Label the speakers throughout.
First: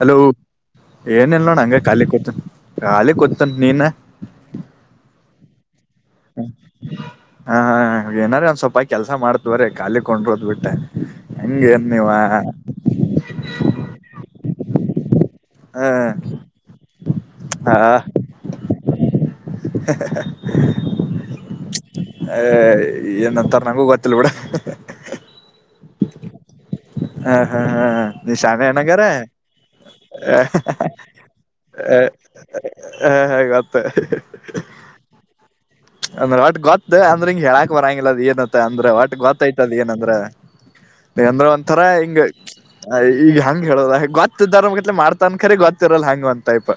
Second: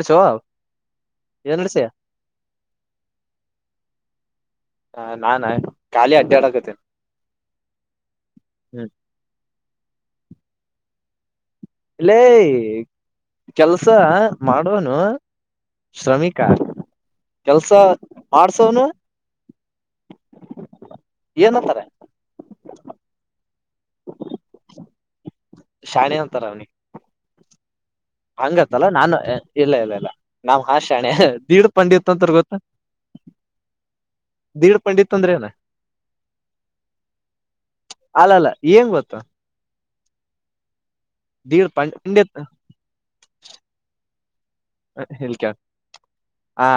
Speaker 1: Hello ಏನಿಲ್ಲ
Speaker 2: ಏನ್
Speaker 1: ಅಣ್ಣಾ ಹಂಗ
Speaker 2: ನಡ್ಸಿ
Speaker 1: ಖಾಲಿ ಕೂತನ್ ಖಾಲಿ ಕೂತನ್ ನೀನ
Speaker 2: ಹ ನಾನ ಖಾಲಿ ಅಡ್ಡಾಡಕತ್ತೇನೆ
Speaker 1: ಹಾ ಹಾ ಏನಾರ ಒಂದ್ ಸ್ವಲ್ಪ
Speaker 2: ಹ್ಮ್
Speaker 1: ಕೆಲ್ಸ ಮಾಡ್ತವ್ರ ಕಾಲಲೆ ಕೊಂಡ್ರೋದ್ ಬಿಟ್ಟೆ
Speaker 2: ಲೇ ಕೆಲ್ಸ ಮಾಡೋನು ಶ್ರಮಿಕ ಕೆಲ್ಸ ಮಾಡ್ಸವನು ಏನಂತಾರ
Speaker 1: ಹ ಏನ ತರ ಮಂಗೂ ಗೊತ್ತಿಲ್ಲ ಬಿಡ
Speaker 2: ಶಾನಿ ಅಂತಾರ ಅವ್ನಿ
Speaker 1: ಹಾ ಹಾ ಹಾ ಹ ನಿಶಾನ ನಗರ
Speaker 2: ನಾನು ಇಲ್ಲ ಇಲ್ಲ ಇಲ್ಲ ನಾವ್ ಹಾ ಶಾಣೆ ದೀಡ್ ಪಂಡಿತ್ ಅಂತಾರ ಗೊತ್ತ
Speaker 1: ಹಾ ಹ ಗತ್ತ
Speaker 2: ದೀಡ್ ಪಂಡಿತ್ ಅಂದ್ರೆ ಏನ
Speaker 1: ಅಂದ್ರೆ ಒಟ್ ಗೊತ್ತ ಅಂದ್ರೆ ಹಿಂಗ ಹೇಳಾಕ್ ಬರಂಗಿಲ್ಲದ್
Speaker 2: ಅಲ್ಲಲ್ಲ
Speaker 1: ಏನ್ತ್ತ
Speaker 2: ಏನ್
Speaker 1: ಅಂದ್ರೆ
Speaker 2: ಗೊತ್ತ
Speaker 1: ಒಟ್ ಗೊತ್ತಾಯ್ತದ ಏನಂದ್ರೆ ನೀ ಅಂದ್ರ
Speaker 2: ದೀಡ್
Speaker 1: ಒಂಥರಾ
Speaker 2: ಪಂಡ್
Speaker 1: ಹಿಂಗ
Speaker 2: ಪಂಡಿತ್
Speaker 1: ಈಗ ಹಂಗ ಹೇಳದ ಗೊತ್ತ ಹ ದಾರ ಗಟ್ಲೆ
Speaker 2: ಇಲ್
Speaker 1: ಮಾಡ್ತಾನಾ
Speaker 2: ಕೇಳ
Speaker 1: ಕರೆ ಗೊತ್ತರಲ್ಲ ಹಂಗ ಒನ್ ಟೈಪ್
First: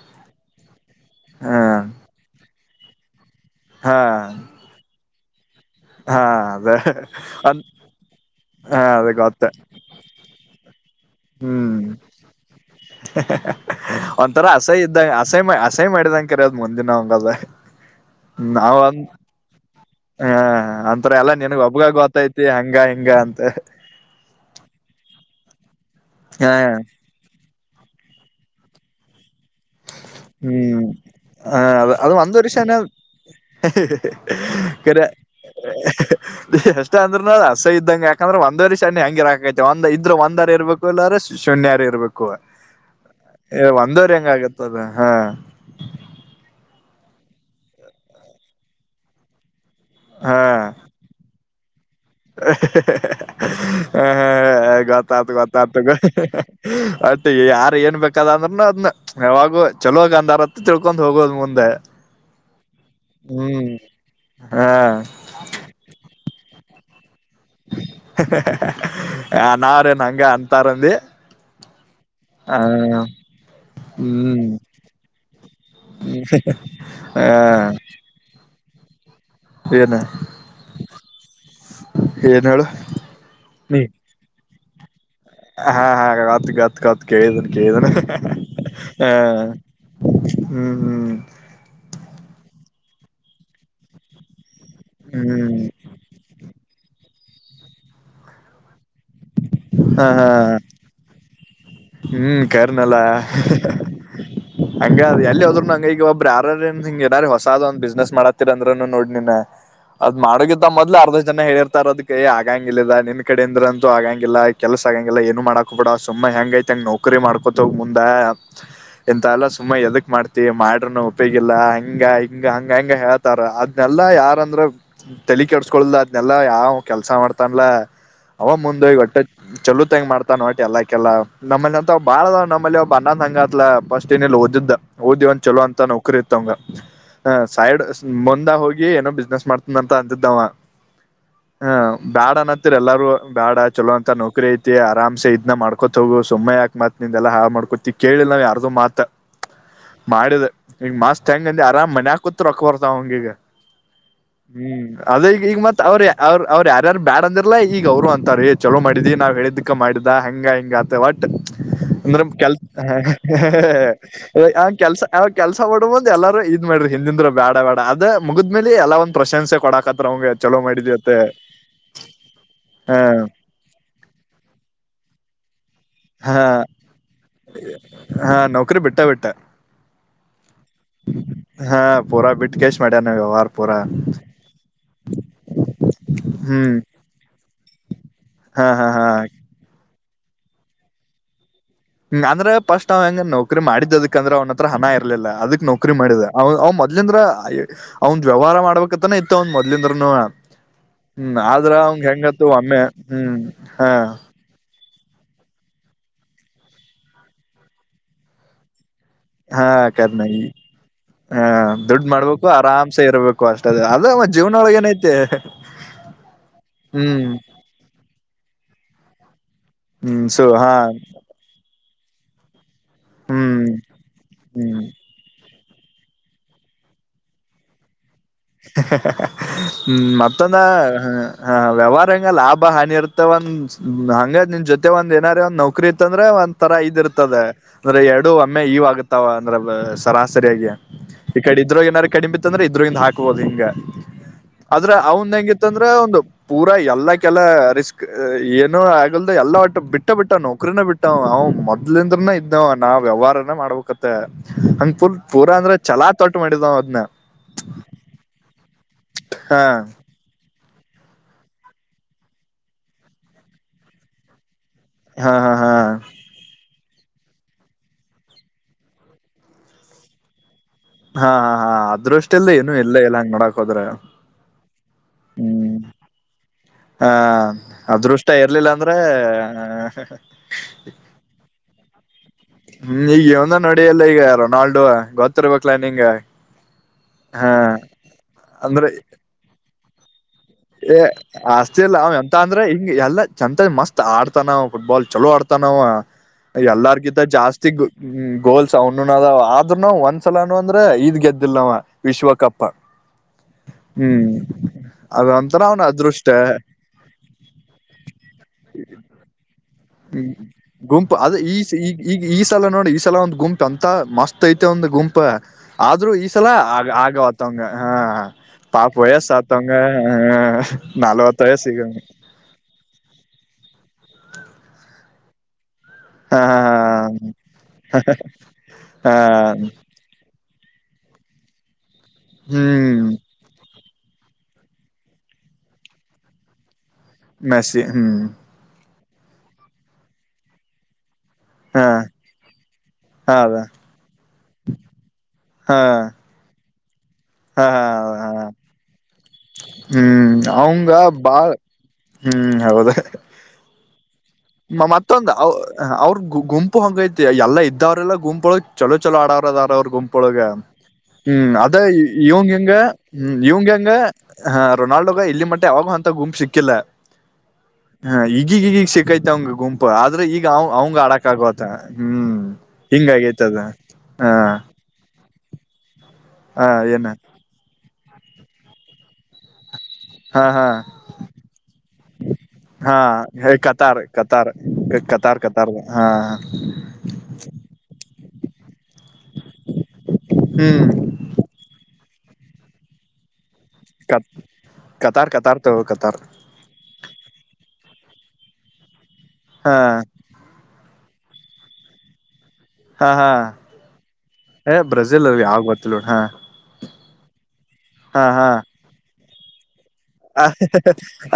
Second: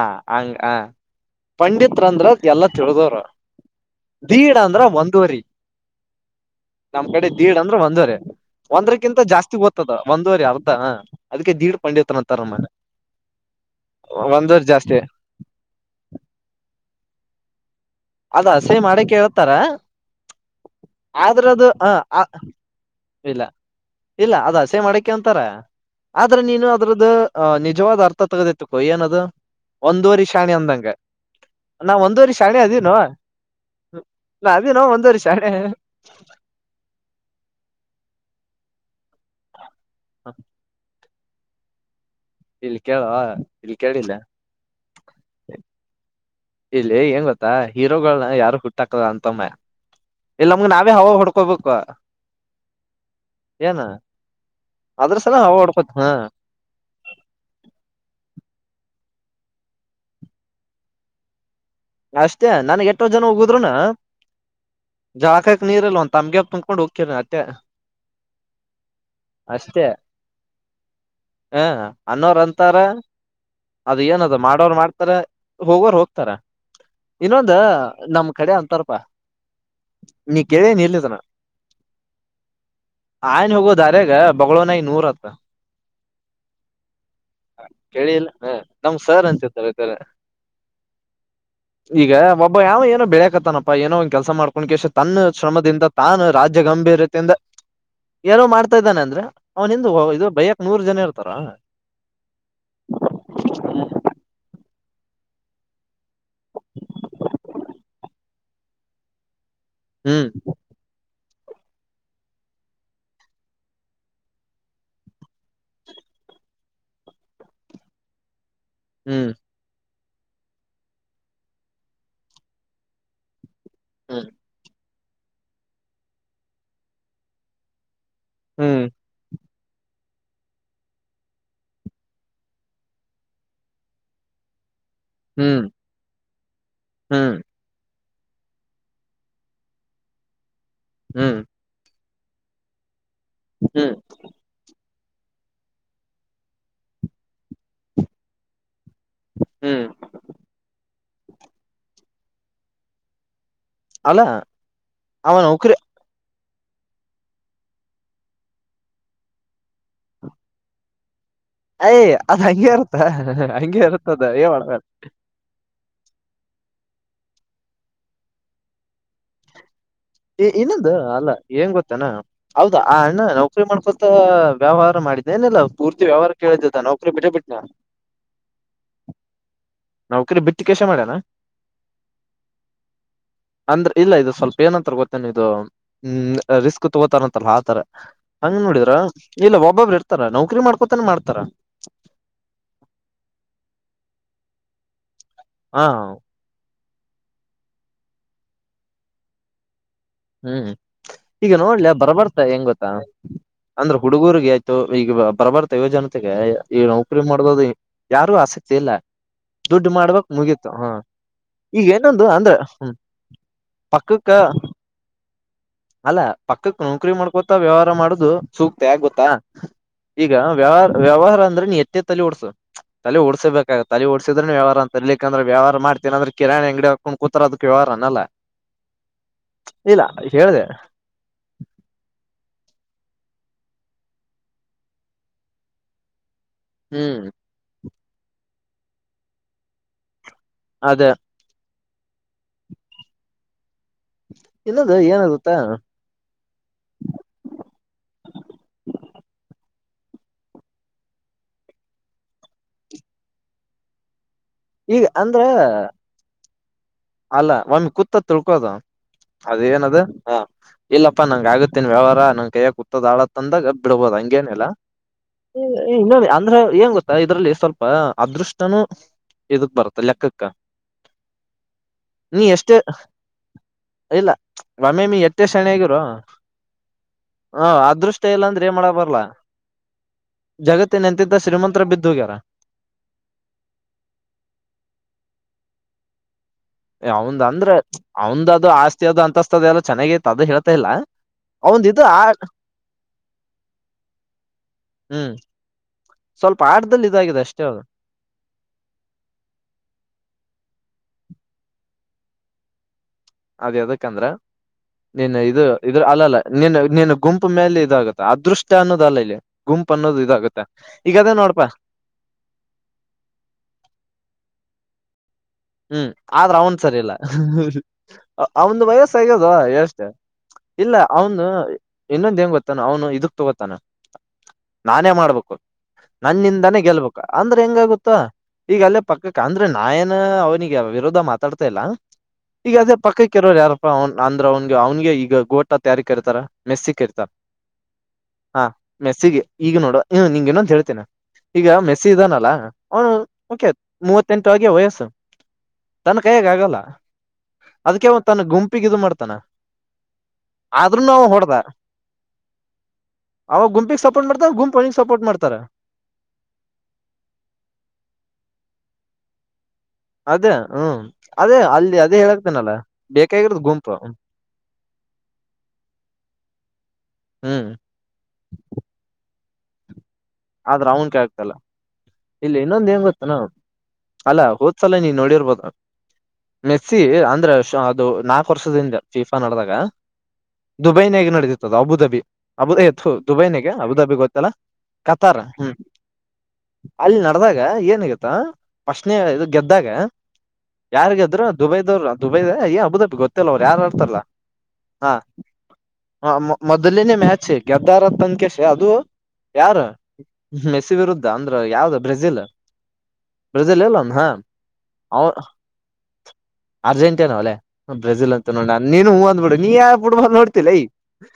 Speaker 1: ಹ
Speaker 2: ಪಂಡಿತ್ ಅಂದ್ರ ಎಲ್ಲ ತಿಳಿದವ್ರ
Speaker 1: ಹಾ
Speaker 2: ದೀಡ ಅಂದ್ರ ಒಂದುವರಿ
Speaker 1: ಹಾ ಅದೇ
Speaker 2: ನಮ್ ಕಡೆ ದೀಡ್
Speaker 1: ಅದ್
Speaker 2: ಅಂದ್ರೆ ಒಂದುವರಿ
Speaker 1: ಹ ಅದ
Speaker 2: ಒಂದರಕ್ಕಿಂತ
Speaker 1: ಗೊತ್ತ
Speaker 2: ಜಾಸ್ತಿ ಒತ್ತದ ಒಂದೂವರೆ ಅರ್ಧ ಅದಕ್ಕೆ ದೀಡ್
Speaker 1: ಹ್ಮ್
Speaker 2: ಪಂಡಿತನ ಅಂತಾರ ಮನೆ
Speaker 1: ಒಂಥರ ಅಸಹ
Speaker 2: ಜಾಸ್ತಿ
Speaker 1: ಇದ್ದ ಅಸಹ ಅಸಹ ಮಾಡಿದಂ ಕರ ಅದ್ ಮುಂದಿನ ಅಂಗದ
Speaker 2: ಅದ
Speaker 1: ನಾವ
Speaker 2: ಅಸಹ್ಯ ಮಾಡಕ್ಕೆ ಹೇಳ್ತಾರ
Speaker 1: ಹಾ ಒಂತರ ಎಲ್ಲಾ
Speaker 2: ಆದ್ರ
Speaker 1: ನನ್ಗ್
Speaker 2: ಅದು
Speaker 1: ಒಬ್ಬಗ
Speaker 2: ಹ
Speaker 1: ಗೊತ್ತೈತಿ ಹಂಗ ಹಿಂಗ ಅಂತ
Speaker 2: ಇಲ್ಲ ಇಲ್ಲ ಅದ ಹಸೇ ಮಾಡಕೆ ಅಂತಾರ ಆದ್ರೆ
Speaker 1: ಹ
Speaker 2: ನೀನು ಅದ್ರದ್ದ ಅ ನಿಜವಾದ ಅರ್ಥ ತಗದಿತ್ತು ಪಾ ಏನದು ಒಂದುವರಿ ಶಾಣಿ
Speaker 1: ಹ್ಮ್
Speaker 2: ಅಂದಂಗ ನಾವು ಒಂದುವರಿ ಶಾಣಿ ಅದ
Speaker 1: ಹ ಹ ಹ ಹ ಕರೆ ಹ
Speaker 2: ಒಂದೂವರಿ ಶಾಣೆ
Speaker 1: ಹ ಹ ಹ ಎಷ್ಟ ಅಂದ್ರನು ಅಸಯ್ಯಾ ಇದ್ದಂಗೆ ಯಾಕಂದ್ರೆ ಒಂದ್ವರಿ ಶನಿ ಹಂಗಿರಾಕೈತೆ ಒಂದ ಇದ್ರರು ಒಂದರ ಇರಬೇಕು ಇಲ್ಲೆ ಶೂನ್ಯಾರರ ಇರಬೇಕು ಹಕುವ
Speaker 2: ಇಲ್
Speaker 1: ಒಂದವರ ಹೆಂಗ ಆಗತ್ತ ಅಲ್ಲ
Speaker 2: ಹ ಇಲ್ಲಿ ಏನ್ ಗೊತ್ತಾ ಹೀರೋಗಳನ ಯಾರು ಹುಟ್ಟಾಕ್ತದ ಅಂತಮ್ಮ
Speaker 1: ಹಾ
Speaker 2: ಇಲ್ಲ ನಮ್ಗ ನಾವೇ ಹವ ಹೊಡ್ಕೊಬೇಕು
Speaker 1: ಹ ಹ
Speaker 2: ಅದ್ರ
Speaker 1: ಗೊತ್ತಾತು
Speaker 2: ಸಲ ಹವಾ
Speaker 1: ಗೊತ್ತಾಯ್ತು
Speaker 2: ಹೊಡ್ಕೋತ್
Speaker 1: ಗ
Speaker 2: ಹ
Speaker 1: ಅತ್ತ ಯಾರ ಏನ್ ಬೇಕದ ಅಂದ್ರ ನ ಅದ್ ಯಾವಾಗೂ ಚಲೋಗ ಅಂದಾರತ್ರ ತಿಳ್ಕೊಂಡ್ ಹೋಗೋದ್ ಮುಂದೆ
Speaker 2: ಅಷ್ಟೇ ನನ್ಗ್ ಎಟೋ ಜನ
Speaker 1: ಹ್ಮ್
Speaker 2: ಹಗುದ್ನು
Speaker 1: ಹ
Speaker 2: ಜಾಕಕ್ ನೀರ್ಲ್ಲಂತ ತಮಗೆ ತಕೊಂಡುಗಿ
Speaker 1: ಹ
Speaker 2: ಅಷ್ಟೇ
Speaker 1: ನಾರೇನ್ ಹಂಗ ಅಂತಾರಂದ
Speaker 2: ಹ ಅನ್ನೋರ್
Speaker 1: ಹ
Speaker 2: ಅಂತಾರ ಅದ ಏನದ
Speaker 1: ಹ್ಮ್
Speaker 2: ಮಾಡೋರ್ ಮಾಡ್ತಾರ ಹೋಗವರ್ ಹೋಗ್ತಾರ
Speaker 1: ಹ
Speaker 2: ಇನ್ನೊಂದ ನಮ ಕಡೆ ಅಂತಾರಪಾ
Speaker 1: ಏನ್
Speaker 2: ನೀ ಕೆವ ನೀರ್ಲ್ಲದನ
Speaker 1: ಏನ್ ಹೇಳು
Speaker 2: ಆಯ್ನ್
Speaker 1: ನೀ.
Speaker 2: ಹೋಗೋದಾರೆಯಗ ಬೋನ
Speaker 1: ಹಾ ಹಾ ಕತ್ತ್ ಕತ್ ಕೇಳಿದನೆ ಕೇಳಿದನೆ
Speaker 2: ಕೇಳಿ ಇಲ್ಲ ಹ ನಮ್
Speaker 1: ಹಾ
Speaker 2: ಸರ್ ಅಂತಿರ್ತಾರೆ
Speaker 1: ಹ್ಮ್ ಹ್ಮ್
Speaker 2: ಈಗ ಒಬ್ಬ ಯಾವ ಏನೋ ಬೆಳೆಯಕತ್ತನಪ್ಪಾ ಏನೋ ಒಂದ ಕೆಲಸ ಮಾಡ್ಕ ಕುಣಕೇಶ ತನ್ನ
Speaker 1: ಹ್ಮ್
Speaker 2: ಶ್ರಮದಿಂದ ತಾನು ರಾಜ್ಯ ಗಂಭೀರತೆಯಿಂದ ಏನೋ ಮಾಡ್ತಾ ಇದ್ದಾನೆ ಅಂದ್ರೆ ಅವನ ನಿಂದು
Speaker 1: ಹ ಹ
Speaker 2: ಇದು ಬಯಕ್ ನೂರು ಜನ ಇರ್ತಾರ
Speaker 1: ಹ್ಮ್ ಕರ್ನಲ್ಲ ಹಂಗ ಅ ಎಲ್ಲಿ ಹೋದ್ರುೂ ನಂಗ ಈಗ ಒಬ್ಬ ಬಿ ಯಾರ ಹಂಗಗೆಏರ ಹೊಸಾದ್ ಒಂದ ಬಿಸ್ನೆಸ್ ಮಾಡತ್ತೀರ ಅಂದ್ರನು ನೋಡ್ ನೀನ ಅದ್
Speaker 2: ಹ್ಮ್
Speaker 1: ಮಾಡೋಗಿದ್ದ ಮೊದ್ಲು ಅರ್ಧಷ್ಟ ಜನ ಹೇಳಿರ್ತ ಇರೋದಕ್ಕೆ ಆಗಂಗ ಇಲ್ಲ ನಿನ್ ಕಡೆಯಿಂದ್ರಂತೂ ಆಗಂಗಿಲ್ಲ ಕೆಲ್ಸ ಆಗಂಗಿಲ್ಲ ಏನು ಮಾಡಕ ಬ ಬಿಡ ಸುಮ್ಮ ಹೆಂಗ ಯತಿ ನೌಕರಿ ಮಾಡ್ಕೊತೋಗ್ ಮುಂದ ಎಂತ
Speaker 2: ಹ್ಮ್
Speaker 1: ಎಲ್ಲ ಸುಮ್ಮ ಎದಕ್ ಮಾಡ್ತಿ ಮಾಡ್ರನು ಉಪಯೋಗಿಲ್ಲಾ ಹಂಗ ಹಿಂಗ ಹಂಗ ಹಂಗ ಹೇಳ್ತಾರ ಅದ್ನೆಲ್ಲಾ
Speaker 2: ಹ್ಮ್
Speaker 1: ಯಾರಂದ್ರ ತಲಿ ಕೆಡ್ಸ್ಕೊಳ್ದ ಅದ್ನೆಲ್ಲಾ ಯಾವ ಕೆಲ್ಸ ಮಾಡ್ತನ್ಲ ಅವ ಮುಂದ ಹೊಟ್ಟೆ ಚಲೋ ತಂಗ್ ಮಾಡ್ತಾನೋ ನಟಿ ಎಲ್ಲಾಕಲ್ಲಾ ನಮ್ಮಲ್ಲಿ ಅಂತ್ ಬಾಳಾವ್ ನಮ್ಮಲ್ಲಿ ಅವ್ ಬ್ಣಂದ್ ಹಂಗತ್ಲ ಫಸ್ಟ್ ಏನಲ್ಲಿ ಓದಿದ್ದ ಓದಿವವನ್
Speaker 2: ಹ್ಮ್
Speaker 1: ಚಲೋ
Speaker 2: ಹ್ಮ್
Speaker 1: ಅಂತ ನೌಕರಿ ಇತ್ವಂಗ ಹ
Speaker 2: ಹ್ಮ್
Speaker 1: ಸೈಡ್ ಮುಂದ ಹೋಗಿ ಏನೋ ಬಿಸ್ನೆಸ್ ಮಾಡ್ತನ ಅಂತ ಅಂತಿದ್ದವ
Speaker 2: ಹ್ಮ್
Speaker 1: ಹ ಬ್ಯಾಡ ಅನತ್ತರ್ ಎಲ್ಲಾರೂ ಬೇಡ ಚಲೋ
Speaker 2: ಹ್ಮ್
Speaker 1: ಅಂತ ನೌಕರಿ ಐತಿ ಆರಾಮ್ಸೆ ಇದನ ಮಾಡ್ಕೊತ ಹೋಗೋ ಸುಮ್ಮೆ ಯಾಕ ಮಾತ್ ನಿಂದೆಲ್ಲಾ ಹಾಳ ಮಾಡ್ಕೊತಿ ಕೇಳಿಲ್ಲ ನಾವ ಯಾರ್ದು ಮಾತ
Speaker 2: ಹ್ಮ್
Speaker 1: ಮಾಡಿದೆ ಈಗ ಮಾಸ್ತ್ಗಂದ ಆರಾಮ್ ಮನೆ ಹಾಕೂತ್ ರೊಕ್ ಬರ್ತಾವ್ಂಗಿಗ
Speaker 2: ಅಲ್ಲ
Speaker 1: ಹ್ಮ್ ಅದ
Speaker 2: ಅವ
Speaker 1: ಈಗ ಈಗ
Speaker 2: ನೌಕರಿ
Speaker 1: ಮತ್ತತ್ ಅವ್ರ ಅವ್ರ ಅವ್ರು ಯಾರ್ಯಾರು ಬ್ಯಾಡ ಅಂದರ್ಲ್ಲಾ ಈಗ ಅವರು ಅಂತಾರೀ ಚಲೋ ಮಾಡಿದಿ ನಾವ್ ಹೇಳಿದಕ ಮಾಡಿದ ಹಂಗ ಹಿಂಗ ಆ ಬಟ್
Speaker 2: ಯ್
Speaker 1: ಅಂದ್ರೆ
Speaker 2: ಅದ್
Speaker 1: ಕೆಲ್
Speaker 2: ಹಂಗೆ ಇರುತ್ತ ಹಂಗೆ ಇರುತ್ತದ ಏ
Speaker 1: ಆ
Speaker 2: ಮಾಡ್ಬೇಡ
Speaker 1: ಕೆಲ್ಸ ಆ ಕೆಲ್ಸ ಹೊಬ್ ಎಲ್ಲಾರೂ ಇದ್ ಮಾಡ್ರರು ಹಿಂದ್ ಬೇಡ ಬೇಡ ಅದ ಮುಗಿದ್ಮೇಲೆ ಎಲ್ಲ ಒಂದ ಪ್ರಶಂಸೆ ಕೊಡಾಕ
Speaker 2: ಇನ್ನೊಂದು ಅಲ್ಲ ಏಂಗ್ ಗೊತ್ತನಾ ಹೌದ ಆ ಅಣ್ಣ ನೌಕರಿ ಮಾಡ್ಕೊತ ವ್ಯವಹಾರ ಮಾಡ ನ ನಲ್ಲಾ ಪೂರ್ತಿ ವ್ಯವಹಾರ
Speaker 1: ಹ
Speaker 2: ಕೇಳತ ನೌಕರಿ ಬಿಟೆ ಬಿಟನ
Speaker 1: ಹ ನೌಕರಿ ಬಿಟ್ಟ ಬಿಟ್ಟ
Speaker 2: ನೌಕರಿ ಬಿಟ್ಟು ಕೆಸ ಮಾಡ್ಯಣ
Speaker 1: ಹಾ ಪೂರಾ ಬಿಟ್ಟ ಕಷ್ಟ್ ಮಾಡ್ಯನ ವ್ಯವಹಾರ ಪೂರಾ
Speaker 2: ಇದುಮ
Speaker 1: ಹ್ಮ್
Speaker 2: ರಿಸ್ಕ್ ತಗೋತಾರಂತಲ್ಲ ಆತಾರೆ ಹಂಗ
Speaker 1: ಹಾ ಹಾ
Speaker 2: ನೋಡಿದ್ರ
Speaker 1: ಹಾ
Speaker 2: ಇಲ್ಲ ಒ ಬ್ ಇರ್ತಾರ ನೌಕರಿ ಮಾಡ್ಕೊತಾನೆ ಮಾಡ್ತಾರ
Speaker 1: ಹಂಗ ಅಂದ್ರೆಫಸ್ಟ್ ಹೆಂಗ ನೌಕರಿ ಮಾಡಿದ್ದದಕ ಅಂದ್ರ ಅವನ ಹತ್ರ ಹಣ ಲಿಲ್ಲ ಅದಕ್
Speaker 2: ಹ
Speaker 1: ನೌಕರಿ ಮಾಡಿದಿದೆ ಅವ್ ಮೊದಲಿಂದ್ರ ಅವ್ ವ್ಯವಹಾರ ಮಾಡಬೇಕಾನ ಇತ್ತು ಅವ್ ಮೊದಲಿಂದ್ರ
Speaker 2: ಹ್ಮ್
Speaker 1: ಹ್ಮ್
Speaker 2: ಈಗ
Speaker 1: ಆದ್ರ
Speaker 2: ನೋಡ್ಲ
Speaker 1: ಅವಂಗ
Speaker 2: ಬರಬರ್ತ
Speaker 1: ಹೆಂಗತ
Speaker 2: ಹೆಂಗ್
Speaker 1: ಒಮ್ಮೆ
Speaker 2: ಗೊತ್ತಾ
Speaker 1: ಹ್ಮ್ ಹಾ
Speaker 2: ಅಂದ್ರ ಹುಡುಗರ್ರಿಗೆ ಆಯ್ತು ಈಗ ಬರಬಾರತೆ ಯುವ ಜನತೆಗೆ ಈ ನೌಕರಿ ಮಾಡ್ದದು ಯಾರು ಆಸಕ್ತಿ ಇಲ್ಲ ದುಡ್ಡು ಮಾಡ್ಬಕ್ ಮುಗೀತು ಹಾ
Speaker 1: ಹಹ
Speaker 2: ಈಗ
Speaker 1: ದುಡ್ಡು
Speaker 2: ಏನೊಂದು
Speaker 1: ಮಾಡ್ಬೇಕು
Speaker 2: ಅಂದ್ರ
Speaker 1: ಆರಾಮಸೆ ಇರಬೇಕು ಅಷ್ಟದ ಅದ
Speaker 2: ಪಕ್ಕಕ್ಕ
Speaker 1: ಜೀವನೊಳಗೆ ಏನೈ
Speaker 2: ಅಲ್ಲ ಪಕ್ಕಕ್ ನೌಕರಿ
Speaker 1: ಹ್ಮ್
Speaker 2: ಮಾಡ್ಕೊತ ವ್ಯವಹಾರ ಮಾಡುದು ಸೂಕ್ತ ಆಗ್ ಗೊತ್ತಾ
Speaker 1: ಹ್ಮ್
Speaker 2: ಈಗ
Speaker 1: ಸೊ
Speaker 2: ವ್ಯ
Speaker 1: ಹಾ
Speaker 2: ವ್ಯವಹಾರ ಅಂದ್ರೆ ನೀ ಎತ್ತೆತ್ತಲ್ಲಿ ಓಡ್ಸ ತಲೆ
Speaker 1: ಹ್ಮ್
Speaker 2: ಓಡ್ಸಬೇಕು ತಲೆ ಓಡಸಿದ್ರೆ
Speaker 1: ಹ್ಮ್
Speaker 2: ವ್ಯವಹಾರ ತಲಿ ಅಂದ್ರೆ್ಯವಹ ಮಾಡ್ತೇನ ಅ್ರ ಕಿರಣಿ ಅಂಗಡಿ ಹಾಕೊಂಡು ಕೂತ ಅದಕ್ಕೆಯವಾರ ಅನ್ನಲ್ಲ
Speaker 1: ಹ್ಮ
Speaker 2: ಇಲ್ಲ
Speaker 1: ಮತ್ತೊಂದ
Speaker 2: ಹೇಳ್ದೆ
Speaker 1: ವ್ಯವಹಾರಂಗ ಲಾಭ ತ ಹಾನಿ ಇರ್ತ ಒಂದ ಹಂಗ ನಿನ್ ಜೊತೆ ಒಂದ್ ಏನಾರ ಒಂದ್ ನೌಕರಿ ಇತ್ತಂದ್ರೆ ಒಂದ ತರ ಇದ
Speaker 2: ಹ್ಮ್
Speaker 1: ಇರ್ತದೆ ಅಂದ್ರೆ ಎರಡು ಒಮ್ಮೆ ಇವ ಆಾಗುತ್ತಾವ ಅಂದ್ರೆ ಸರಾಸ ಸರಿಯಾಗಿ
Speaker 2: ಅದ
Speaker 1: ಈ ಕಡೆ ಇದ್ರ ಏನಾರು ಕಡಿಮಿತ್ತ ಅಂದ್ರೆ ಇದ್ರಗಿಂದ ಹಾಕ್ಬಹುದು ಹಿಂಗ
Speaker 2: ಹ
Speaker 1: ಆದ್ರ ಅವಂದ ಹೆಂಗಿತ್ತಂದ್ರ ಒಂದು ಪೂರಾ ಎಲ್ಲಾ ಕೆಲ ರಿಸ್ಕ್ ಏನ ಆಗಲ್ದ ಎಲ್ಲ ಒಟ್ಟು ಬಿಟ್ಟ ಬಿಟ್ಟ ಬಿಟ್ಟ ನೌಕ್ರಿನ ಬಿಟ್ಟಾವ್ ಮೊದ್ಲಿಂದ್ರನ ಇದವ್ ನಾ ವ್ಯವಹಾರನ ಮಾಡ್ಬೇಕತ್ತ ಹಂಗ
Speaker 2: ಈಗ
Speaker 1: ಪೂಲ್
Speaker 2: ಅಂದ್ರ
Speaker 1: ಪೂರಾ ಅಂದ್ರೆ ಚಲಾ ತೋಟ್ ಮಾಡಿದವ ಅದ್ನ
Speaker 2: ಅಲ್ಲ ಒಮ್ಮಿ ಕೂತ ತಿಳ್ಕೋದು ಅದ
Speaker 1: ಹಾ
Speaker 2: ಏನದು ಹ ಇಲ್ಲಪ್ಪಾ ನಂಗಗೆ ಆಗುತ್ತೆೇನ್ ವ್ಯವಹಾರ ನಂಗಯ್ಯಕ ಕೂದ ಆಳತಂದಾಗ ಬಿಡ್ಬಹದು ಹಂಗೇನಿಲ್ಲ
Speaker 1: ಹಾ ಹಾ
Speaker 2: ಹ
Speaker 1: ಹಾ
Speaker 2: ಇನ್ನ ಅಂದ್ರೆ ಏಂಗ ಗ ಇದ್ರಲ್ಲಿ ಸ್ವಲ್ಪ ಅದೃಷ್ಟನುೂ ಇದಕ್ ಬರುತ್ತೆ ಲೆಕ್ಕಕ್ಕ
Speaker 1: ಹಾ ಹಾ ಹಾ ಅದ್ರ
Speaker 2: ನೀ
Speaker 1: ಅಷ್ಟೆಲ್ಲ ಏನು
Speaker 2: ಎಷ್ಟೇ
Speaker 1: ಎಲ್ಲ ಎಲ್ಲ ಹಂಗ್ ಮಾಡಕ್ ಹೋದ್ರ
Speaker 2: ರಮೇಮಿ ಎತ್ತೆಷ್ಟ ಸಣ
Speaker 1: ಹ್ಮ್
Speaker 2: ಆಗಿರ
Speaker 1: ಹ
Speaker 2: ಹ ಅದೃಷ್ಟ ಇಲ್ಲಾ ಅಂದ್ರೆ ಏನ್ ಮಾಡ ಬರ್ಲ್ಲ ಜಗತ್ತಿನ ನೆಂತಿದ್ದ ಶ್ರೀಮಂತ್ರ
Speaker 1: ಹ್ಮ್ ಈಗಂದ ನಡಿ ಎಲ್ಲ ಈಗ ರೊನಾಲ್ಡೊ ಗೊತ್ತಿರ್ಬೇಕಕ್ಲಾ ನಿಗ
Speaker 2: ಅವಂದ್ ಅಂದ್ರೆ ಅವಂದ್ ಅದು
Speaker 1: ಅಂದ್ರೆ
Speaker 2: ಆಸ್ತಿ ಅದು ಅಂತಸ್ತದ ಎಲ್ಲ ಚೆನ್ನಾಗತ್ತು
Speaker 1: ಏ ಆಸ್ತಿ ಇಲ್ಲ ಅವ ಎಂತ ಅಂದ್ರೆ ಹಿಂಗ ಎಲ್ಲ ಚಂತ ಮಸ್ತ್ ಆಡ್ತಾನ ಫುಟ್ಬಾಲ್ ಚಲೋ
Speaker 2: ಹ್ಮ್
Speaker 1: ಆಡ್ತಾ ನವು
Speaker 2: ಸ್ವಲ್ಪ ಆಟದಲ್ಲಿ
Speaker 1: ಎಲ್ಲಾರ್ಗಿಂತ
Speaker 2: ಇದಾಗಿದೆ ಅಷ್ಟೇ
Speaker 1: ಜಾಸ್ತಿ
Speaker 2: ಅದು
Speaker 1: ಗೋ ಗೋಲ್ಸ್ ಅವನುನದವ ಆದುರ್ನು ಒಂದ್ಸಲಾನು ಅಂದ್ರ ಇದ್ ಗೆದ್ದ ದಿಲ್ಲ ಅವ ವಿಶ್ವಕಪ್.
Speaker 2: ಅದ್ ಯದಕ್ಕಂದ್ರ.
Speaker 1: ಹ್ಮ್
Speaker 2: ನೀನ್
Speaker 1: ಅದಂತರ
Speaker 2: ಇದು
Speaker 1: ಅವ್ನ
Speaker 2: ಇದ
Speaker 1: ಅದೃಷ್ಟ
Speaker 2: ಅಲ್ಲಲ್ಲ ನೀನು ನಿನು ಗುಂಪು ಮ್ಯಾಲ ಇದಾಗುತ್ತ ಅದೃಷ್ಟ ಅನ್ನೋದಲ್ಲ ಇಲ್ಲಿ ಗುಂಪ ಅನ್ನೋದ.
Speaker 1: ಹ್ಮ್ಮ್ ಗುಂಪು ಅದ ಈ ಈಗ ಈಗ ಈ ಸಲ ನೋಡ ಈ ಸಲ ಒಂದ್ ಗುಂಪು ಎಂತ ಮಸ್ತ್ ಐತ. ತ ಒಂದ ಗುಂಪ.
Speaker 2: ಹ್ಮ್
Speaker 1: ಆದ್ರೂ ಈ ಸಲ
Speaker 2: ಆದ್ರ ಅವ್ನ್
Speaker 1: ಆಗ
Speaker 2: ಸರಿಯಿಲ್ಲ
Speaker 1: ಆಗವತ್ತವಂಗ ಹಾ
Speaker 2: ಅವಂದು
Speaker 1: ಪಾಪ
Speaker 2: ವಯಸ್ಸ ಆಗ್ಯಾದೋ.
Speaker 1: ಆತವಂಗ
Speaker 2: ಹೈಯಸ್ಟ್ ಇಲ್ಲ
Speaker 1: ನಲ್ವತ್ತು
Speaker 2: ಅವನು
Speaker 1: ವಯಸ್ಸ ಈಗ
Speaker 2: ಇನ್ನೊಂದ್ ಏನ್ ಗೊತ್ತನ ಅವನು ಇದಕ್ ತಗೋತಾನ. ನಾನೇ ಮಾಡ್ಬೇಕು.
Speaker 1: ಹ
Speaker 2: ನನ್ನಿಂದಾನೆ ಗೆಲ್ಬೇಕ ಅಂದ್ರ ಹೆಂಗಾಗುತ್ತೊ ಈಗ ಅಲ್ಲೇ
Speaker 1: ಹ
Speaker 2: ಪಕ್ಕಕ್ಕ ಅಂದ್ರೆ ನಾಯೇನ್ ಅವ ನೀಗ ವಿರೋಧ ಮಾತಾಡ್ತಾ ಇಲ್ಲ ಈಗ ಅದೇ
Speaker 1: ಹ್ಮ್
Speaker 2: ಪಕ್ಕಕ್ಕಿರೋರು ಯಾರೊ. ಅವನ್ ಅಂದ್ರ ಅವ್ನಗೆ ಅವ್ನೆಗೆ ಈಗ ಗೊಟ ಅತ ಯಾರಿಗ ಕರಿತಾರ ಮೆಸ್ಸಿಗ.
Speaker 1: ಮೇಸೇ ಹ್ಮ್
Speaker 2: ಮೆಸ್ಸಿಗೆ ಈಗ ನೋಡ ನಿಂಗ ಇನ್ನೊಂದು ಹೇಳ್ತಿನಾ. ಈಗ
Speaker 1: ಹಾ
Speaker 2: ಮೆಸ್ಸಿ ಇದಾನಲ್ಲ ಅವನು
Speaker 1: ಹೌದ
Speaker 2: ಓಕೆ ಮೂವತ್ತೆಂಟ ಆಗ್ಯವ ವಯಸ್ಸ.
Speaker 1: ಹಾ
Speaker 2: ತನ್ನ ಕೈಯಾಗ ಆಗಲ್ಲ.
Speaker 1: ಹಾ
Speaker 2: ಅದಕ್ಕೆ
Speaker 1: ಹ
Speaker 2: ಅವನ್ ತನ್ನ
Speaker 1: ಹ
Speaker 2: ಗುಂಪಿಗೆ ಇದು ಮಾಡ್ತಾನ
Speaker 1: ಹ್ಮ್ ಅವಂಗ
Speaker 2: ಆದ್ರೂ ಅವ ಹೊಡ್ದ
Speaker 1: ಬಾಳ್. ಹ್ಮ್ ಹೌದ.
Speaker 2: ಅವಾಗ ಗುಂಪಿಗೆ ಸಪೋರ್ಟ್ ಮಾಡ್ತಾನ ಗುಂಪ
Speaker 1: ಮ
Speaker 2: ಅವನಿಗೆ ಸಪೋರ್ಟ್
Speaker 1: ಮತ್ತೊಂದ ಅವ
Speaker 2: ಮಾಡ್ತಾರ
Speaker 1: ಅವ್ರ ಗುಂಪು ಹಂಗೈತಿ ಎಲ್ಲಾ ಇದ್ದವ್ರೆಲ್ಲಾ ಗುಂಪೊಳಗ ಚಲೋ. ಚಲೋ ಆಡವರ ಅದರ ಅವ್ರು. ಗುಂಪೊಳಗ
Speaker 2: ಅದೇ ಹ್ಮ್
Speaker 1: ಹ್ಮ್
Speaker 2: ಅದೇ
Speaker 1: ಅದ
Speaker 2: ಅಲ್ಲಿ ಅದೇ
Speaker 1: ಇವಂಗ
Speaker 2: ಹೇಳಕ್ತೇನಲ್ಲ
Speaker 1: ಹೆಂಗ ಹ್ಮ
Speaker 2: ಬೇಕಾಗಿರೋದು
Speaker 1: ಇವಂಗ ಹೆಂಗ
Speaker 2: ಗುಂಪು
Speaker 1: ಹ ರುಣ. ಪಾಲ್ಡುಗ ಇಲ್ಲಿ ಮಟ್ಟ ಯಾವಾಗ ಹಂತರ್ ಗುಂಪು ಸಿಕ್ಕಿಲ್ಲ
Speaker 2: ಹ್ಮ್
Speaker 1: ಹ ಈಗೀಗ ಈಗ ಸಿಕ್ಕೈತಿ. ಅವುಂಗ ಗುಂಪ ಆದ್ರ ಈಗ ಅವ ಅವಂಗ ಆಡಕ್ ಆಗವಲ್ತ.
Speaker 2: ಇಲ್ಲ ಇನ್ನೊಂದ ಏನ್ ಗೊತ್ತೇನು
Speaker 1: ಹಾ
Speaker 2: ಅಲ್ಲಾ ಹೋದ್ಸಲ ನೀ ನೋಡಿರ್ಬೇಕ.
Speaker 1: ಹ
Speaker 2: ಮೆಸಿ
Speaker 1: ಏನ
Speaker 2: ಅಂದ್ರ ಶ ಅದು ನಾಕ ವರ್ಷದಿಂದ ಚಿಫಾ ನಡ್ದಾಗ.
Speaker 1: ಹಾ ಹಾ
Speaker 2: ದುಬೈನಾಗ ನಡೆದಿತ್ತದು ಅಬುಧಬಿ ಅಬುದಿ
Speaker 1: ಹಾ
Speaker 2: ತು ದುಬೈನಾಗ
Speaker 1: ಕತಾರ್
Speaker 2: ಅಬುದಬಿ ಗೊತ್ತಿಲ್ಲಾ.
Speaker 1: ಕತಾರ್ ಕತಾರ್ ಕತಾರ್ ಹಾ.
Speaker 2: ಅಲ್ಲಿ ನಡದಾಗ ಏನ್ ಆಗತ್ತ ಪಶನೆ ಇದ ಗೆದ್ದಾಗ
Speaker 1: ಹ್ಮ್
Speaker 2: ಯಾರ್ ಗೆದ್ರು ದುಬೈದವ ದುಬೈದ ಅಬುದಬಿ ಗೊತ್ತಿಲ್ಲ ಅವರ ಯಾರ ಆಡ್ತಾರಲ
Speaker 1: ಕತ್
Speaker 2: ಹಾ
Speaker 1: ಕತಾರ್ ಕತಾರ್ ತಗೋ ಕತಾರ್
Speaker 2: ಮ ಮದು ಮೊದಲನೇ ಮ್ಯಾಚ್ ಗೆದ್ದಾರತನಕಷ ಅದು
Speaker 1: ಹಾ
Speaker 2: ಯಾರು ಮೆಸಿ ವಿರುದ್ಧ ಅಂದ್ರ. ರ ಯಾವ್ದ ಬ್ರೆಜಿಲ್.
Speaker 1: ಹಾ ಹಾ
Speaker 2: ಬ್ರೆಜಿಲ್ ಎಲ್ಲ ಒಂದ ಹಾ
Speaker 1: ಏ ಬ್ರೆಜಿಲ್ ಯಾವ ಗೊತ್ತಿಲ್ಲೊಣ ಹಾ.
Speaker 2: ಅರ್ಜೆಂಟೆನೋಲೆ ಹ್ ಬ್ರೆಜಿಲ್ ಅಂತಿನ ನೋಡ ನೀನು ಹೂ ಅಂದ್ಬಿಡು ನೀ ಯಾ
Speaker 1: ಹ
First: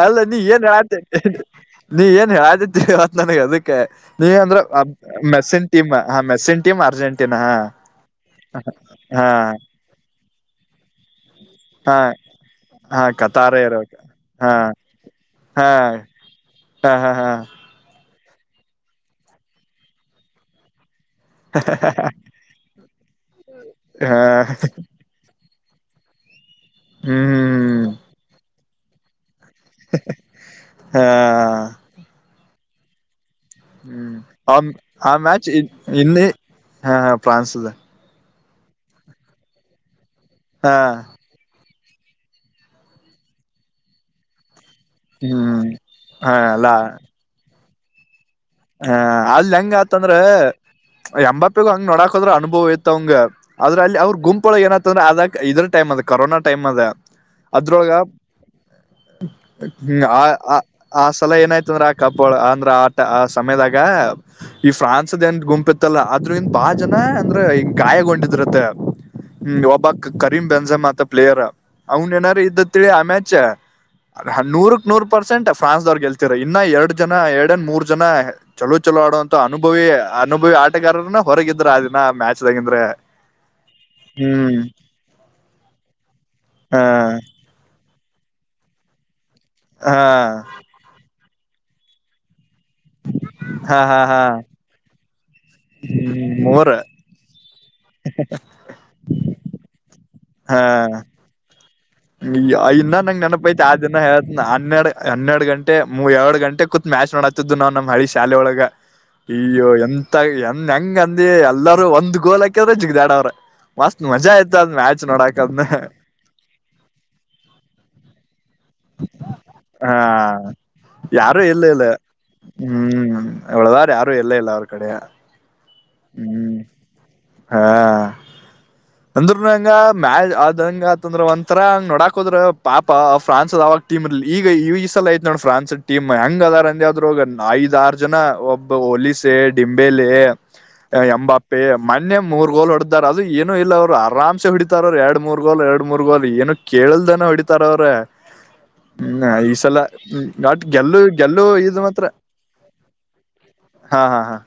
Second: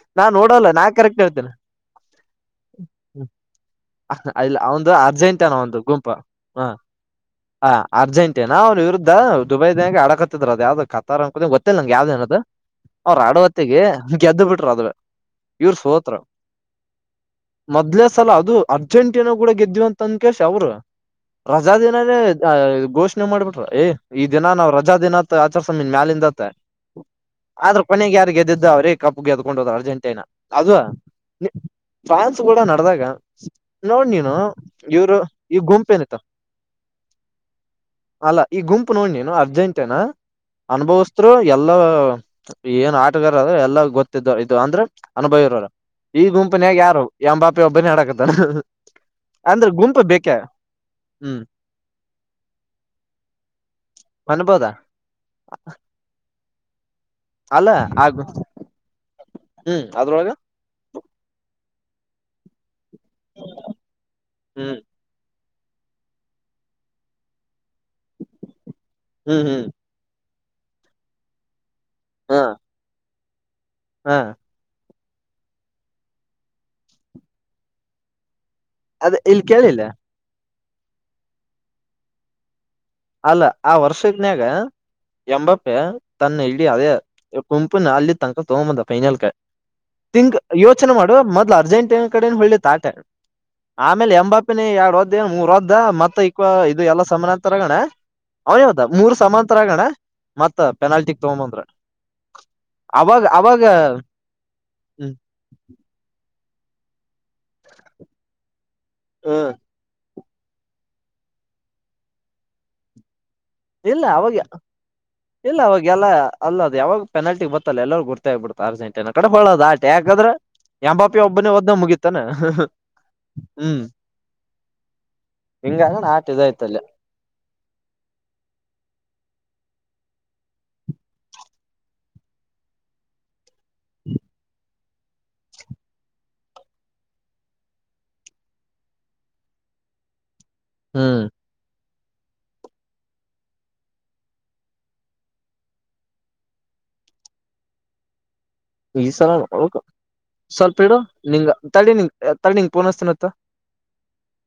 Speaker 1: ಅಲ್ಲ ನೀ ಏನ್
Speaker 2: ನಾ
Speaker 1: ಹೇಳಾತಿ.
Speaker 2: ಕರೆಕ್ಟ್ ಹೇಳ್ತೇನೆ
Speaker 1: ನೀ ಏನ್ ಹೇಳಾತಿ ತಿಳವಾಲ್ತ ನನಗ ಅದಕ್ ನೀ
Speaker 2: ಇಲ್ಲ
Speaker 1: ಅಂದ್ರ
Speaker 2: ಅವಂದು ಅರ್ಜೆಂಟನ
Speaker 1: ಮೆಸಿನ್
Speaker 2: ಒಂದು
Speaker 1: ಟೀಮ್
Speaker 2: ಗುಂಪ
Speaker 1: ಹಾ
Speaker 2: ಹ
Speaker 1: ಮೆಸೆನ್ಟೀಮ್ ಅರ್ಜೆಂಟ
Speaker 2: ಹ ಅರ್ಜೆಂಟೇನಾ ಅವರ್ ವಿರುದ್ಧ ದುಬೈದ್ಯಂಗ ಅಡಕತ್ತಿದ್ರು ಅದ ಯಾವ್ದ್ ಕತರ ಗೊತ್ತಿಲ್ಲ ನಂಗ
Speaker 1: ಹಾ
Speaker 2: ಯಾವ್ದೇನದು
Speaker 1: ಹಾ
Speaker 2: ಅವ್ರ
Speaker 1: ಕತಾರ
Speaker 2: ಆಡವತ್ತಿಗೀ
Speaker 1: ಇರೋಕೆ
Speaker 2: ಗೆದ್ದು
Speaker 1: ಹಾ
Speaker 2: ಬಿಟ್ರ ಅದ್ರ.
Speaker 1: ಹಾ
Speaker 2: ಇವ್ರ ಸೋತ್ರು
Speaker 1: ಹಾ ಹಾ ಹಾ
Speaker 2: ಮೊದ್ಲೇ. ಸಲ ಅದು ಅರ್ಜೆಂಟೇನಾ ಗೂಡ ಗೆದ್ವಿ ಅಂತ ಅಂದಕೇಶಿ ಅವ್ರು. ರಜಾ ದಿನನೇ ಘೋಷಣೆ ಮಾಡ್ಬಿಟ್ರ ಏ
Speaker 1: ಹಾ
Speaker 2: ಈ ದಿನ ನಾವ್ ರಜಾ ದಿನ ಅತ. ಚರ್ಚ್ಸನ್ ಮ್ಯಾಲಿಂದತ್ತ ಆದ್ರ
Speaker 1: ಹ್ಮ್
Speaker 2: ಕೊನೆಗೆ ಯಾರು ಗೆದ್ದಿದ್ದು ಅವ್ರೇ ಕಪ್ ಗೆದಕೊ ಕೊಂಡ ಹೋದ ಅರ್ಜೆಂಟೇನ ಅದು
Speaker 1: ಹಾ
Speaker 2: ಫ್ರಾನ್ಸ್ಗೂಡ ನಡದಾಗ. ನೋಡ್
Speaker 1: ಹ್ಮ್
Speaker 2: ನೀನು.
Speaker 1: ಆ ಆ
Speaker 2: ಇವ್ರು
Speaker 1: ಮ್ಯಾಚ್ ಈ
Speaker 2: ಗುಂಪ ಏನಿತ್ತ
Speaker 1: ಇನ್ನೇ ಹಾ ಫ್ರಾನ್ಸ್ದ.
Speaker 2: ಅಲ್ಲ ಈ ಗುಂಪು ನೋಡ್ ನೀನು ಅರ್ಜೆಂಟೇನ
Speaker 1: ಹಾ
Speaker 2: ಅನುಭವಿಸ್ತಿರೋ ಯ ಎಲ್ಲೊ ಏನ್ ಆಟಗಾರ ಅದ ಎಲ್ಲ ಗೊತ್ತಿದ್ದ ಇದು ಅಂದ್ರ. ಅನುಭವಿ ಇರೋರ
Speaker 1: ಹ್ಮ್
Speaker 2: ಈ
Speaker 1: ಹ ಅಲ್ಲಾ
Speaker 2: ಗುಂಪನ್ಯಾಗ ಯಾರು ಎಮ್ಬ್ಯಾಪಿ ಒಬ್ಬನ ಆಡಾಕತಾನ್.
Speaker 1: ಹ ಅಲ್ಲಿ ಹೆಂಗ ಆತಂದ್ರ.
Speaker 2: ಹ್ಮ್
Speaker 1: ಎಂಬಾಪ್ಪಿಗ ಹಂಗ ನೋಡಾಕಹೋದ್ರ ಅನುಭವ ಇತ್ತು ಅವಂಗ ಆದ್ರ ಅಲ್ಲಿ ಅವ್ರ ಗುಂಪೊಳಗ
Speaker 2: ಅನ್ಬೋದ
Speaker 1: ಏನತಂದ್ರ ಅದಕ ಇದ್ರ ಟೈಮ್ ಕರೋನಾ ಟೈಮ ಅ
Speaker 2: ಅಲ್ಲ
Speaker 1: ಅದ್ರೊಗ
Speaker 2: ಆಗ ಹ್ಮ್
Speaker 1: ಹ್ಮ ಆ
Speaker 2: ಅದ್ರೊಳಗ
Speaker 1: ಆ ಸಲ ಏನಾಯ್ತ ಅಂದ್ರೆ ಆ ಕಪೋಳ ಅಂದ್ರ ಆಟ ಆ ಸಮಯದಾಗ ಈ
Speaker 2: ಹ್ಮ್
Speaker 1: ಫ್ರಾನ್ಸ್ ದನ್ ಗುಂಪ ಪ್ಪತ್ತಲ್ಲ ಆದ್ರ ಇನ್ ಬಾಳ ಜನ ಅಂದ್ರೆ ಗಾಯಗೊಂಡಿದ್ರತ್ತ
Speaker 2: ಹ್ಮ್ ಹ್ಮ್
Speaker 1: ಹ ಒಬ್ಬಕ್ ತ ಪ್ಲೇಯರ್ ಅವನ್ ಏನಾರ
Speaker 2: ಹಾ
Speaker 1: ಇದ ತಿಳಿ ಆ ಮ್ಯಾಚ್ರ್
Speaker 2: ಹಾ
Speaker 1: ನೂರ್ ಪರ್ಸೆಂಟ್ ಫ್ರಾನ್ಸ್ವರು ಗೆಲ್ತತಿರ ಇನ್ನ ಎರಡು ಜನ ಎರಡನ್ ಮೂರ್ ಜನ ಚಲೋ ಚಲೋ
Speaker 2: ಅದ
Speaker 1: ಆಡೋವಂಂತ
Speaker 2: ಇಲ್
Speaker 1: ಅನುಭವಿ
Speaker 2: ಕೇಳಿಲ್ಲ
Speaker 1: ಅನುಭವಿ ಆಟಗಾರರನ ಹೊರಗಿದ್ರ ಆ ದಿನ ಮ್ಯಾಚ್್ದಾಗಂದ್ರೆ
Speaker 2: ಅಲ್ಲ ಆ ವರ್ಷ ಇದದನ್ಯಾಗ ಎಂಬಪ್ಪೆ ತನ್ನ ಇಡ
Speaker 1: ಹ
Speaker 2: ಅದೇ ಗುಂಪಿನ ಅಲ್ಲಿ ತಕ ತಗಂಬಂದ ಫೈನಲ್
Speaker 1: ಹಾ
Speaker 2: ತಿಂಗ ಯೋಚನೆ ಮಾಡುವ ಮ ಅರ್ಜೆಂಟೀನಾ ಕಡೆ ಹೊಳ್ಳಿ ತ ಆಟ
Speaker 1: ಹಾ ಹಾ
Speaker 2: ಆಮೇಲೆ
Speaker 1: ಹಾ
Speaker 2: ಎಂಬಾಪ್ಪಿನ ಯ ಎರ ಹ ಮೂರ ಅದ್ದ ಮತ್ತ
Speaker 1: ಹ್ಮ್
Speaker 2: ಈಕ್
Speaker 1: ಮೂರ
Speaker 2: ಇದು ಎಲ್ಲ ಸಮಾನ ಅಂತರಗಣ ಅವಾವದ ಮೂರ್ ಸಮಾನರಗಣ
Speaker 1: ಹಾ
Speaker 2: ಮತ್ತತ್ ಪೆನಾಲ್ಟಿಗ್ ತಗೊಬಂದ್ರ
Speaker 1: ಇನ್ನ ನಂಗ್ ನೆನಪ ಐತಿ ಆ ದಿನ ಹನ ಹನ್ನೆಡ್
Speaker 2: ಹ್ಮ್
Speaker 1: ಹನ್ನೆರಡ್ ಗಂಟೆ ಮೂ ಎರಡ್ ಗಂಟೆ ಕುತ್ ಮ್ಯಾಚ್ ನೋಡಾತ್ತಿದ್ದು ನಾ್ ನಮ್ ಹಳಿ ಶಾಲೆ ಒಳಗ ಈಯ್ಯೋ ಎ ಎಂದ ಹೆಂಗ ಅಂದ ಎಲ್ಲರೂ ಒಂದ್ ಗೋಲ್ ಹಾಕ್ಯಿದ್ರೆ ಜಿಗ ದಾಡ ಅವ್ರ ಮಸ್ತ್
Speaker 2: ಇಲ್ಲ ಅವಾಗ
Speaker 1: ಮಜಾ ಆಯ್ತ ಅದ್ ಮ್ಯಾಚ್ ನೋಡಕದ್ಮ
Speaker 2: ಇಲ್ಲ ಅವಾಗೆಲ್ಲ ಅಲ್ಲ ಅದು ಯಾವಾಗ ಪೆನಲ್ಟಿ ಗೊತ್ತಲ್ಲ ಎಲ್ಲರೂ ಗುತ ಆಗ್ಬಿಡ್ತ ಅರ್ಜಂಟೀನಾ ಕಡೆೋದು ಆಟ
Speaker 1: ಹ
Speaker 2: ಯಕ್ರೆ ಯ ಬಾಪಿ
Speaker 1: ಯಾರು
Speaker 2: ಒಬ್ಬನೇ
Speaker 1: ಇಲ್ಲ
Speaker 2: ಹೋದ್ನ
Speaker 1: ಇಲ್ಲ
Speaker 2: ಮುಗೀಿತಾನ
Speaker 1: ಹ್ಮ್
Speaker 2: ಹ್ಮ್
Speaker 1: ಉಳದವ್ರ ಯಾರು ಇಲ್ಲ ಇಲ್ಲ ಅವ್ರ ಕಡೆ
Speaker 2: ಹಿಂಗಾರ ಆಟ
Speaker 1: ಹ್ಮ್
Speaker 2: ಇದಐ್ತಲ್ಲ
Speaker 1: ಅಂದ್ರಂಗ ಮ್ಯಾ ಅದಂಗಂದ್ರ ಒಂಥರಂಗ್ ನೋಡಾಕೋದ್ರ ಪಾಪ ಫ್ರಾನ್ಸ್ ಆಾಗ ಟೀಮ ಇಲ್ಲಿ ಈ ಸಲ ಆಯ್ ನೋಡ ಪ್ರೇನ್ಸ್ ಟಮ್ ಹೆಂಗ್ ಹಂಗ ಅದಾರಂದ್ರರು ಐದ ಆಾರ ಜನ ಒಬ್ಬ ಹ ಹೊಲಸ ಡಿಂಬೆಲೆ
Speaker 2: ಹ್ಮ್
Speaker 1: ಅಂಬಾಪ್ಪೆ ಮೊೆ ಮೂರ್ ಗೋಲ್ ಹೊಡದಾರ ಅದು ಏನು ಇಲ್ಲ ಅವರು ಆರಾಮ್ೆ ಹೊಡಿತಾರ ಅವರು ಎರಡು ಮೂರ್ ಗೋಲ್ ಎರಡು ಮೂರ್ ಗೋಲ್ ಏನು ಕೇಳ ಹೇಳಲ್ದನ ಹೊಡಿತಾರ ಅವ್ರ
Speaker 2: ಈ
Speaker 1: ಹ್ಮ್
Speaker 2: ಸಲ ನೋಡ್ಬೇಕು
Speaker 1: ಈಸಲ್ಮ ಅಟ್
Speaker 2: ಸ್ವಲ್ಪ ಇಡು
Speaker 1: ಗೆಲ್ಲು ಗೆಲ್ಲು
Speaker 2: ನಿಂಗ
Speaker 1: ಇದು
Speaker 2: ತಡಿ
Speaker 1: ಮಾತ್ರ
Speaker 2: ನಿಂಗ ತಡಿ ನಿಂಗ್ ಪೋನ್ ಹಚ್ತಿನತ್ತ.
Speaker 1: ಹಾ ಹಾ ಹಾ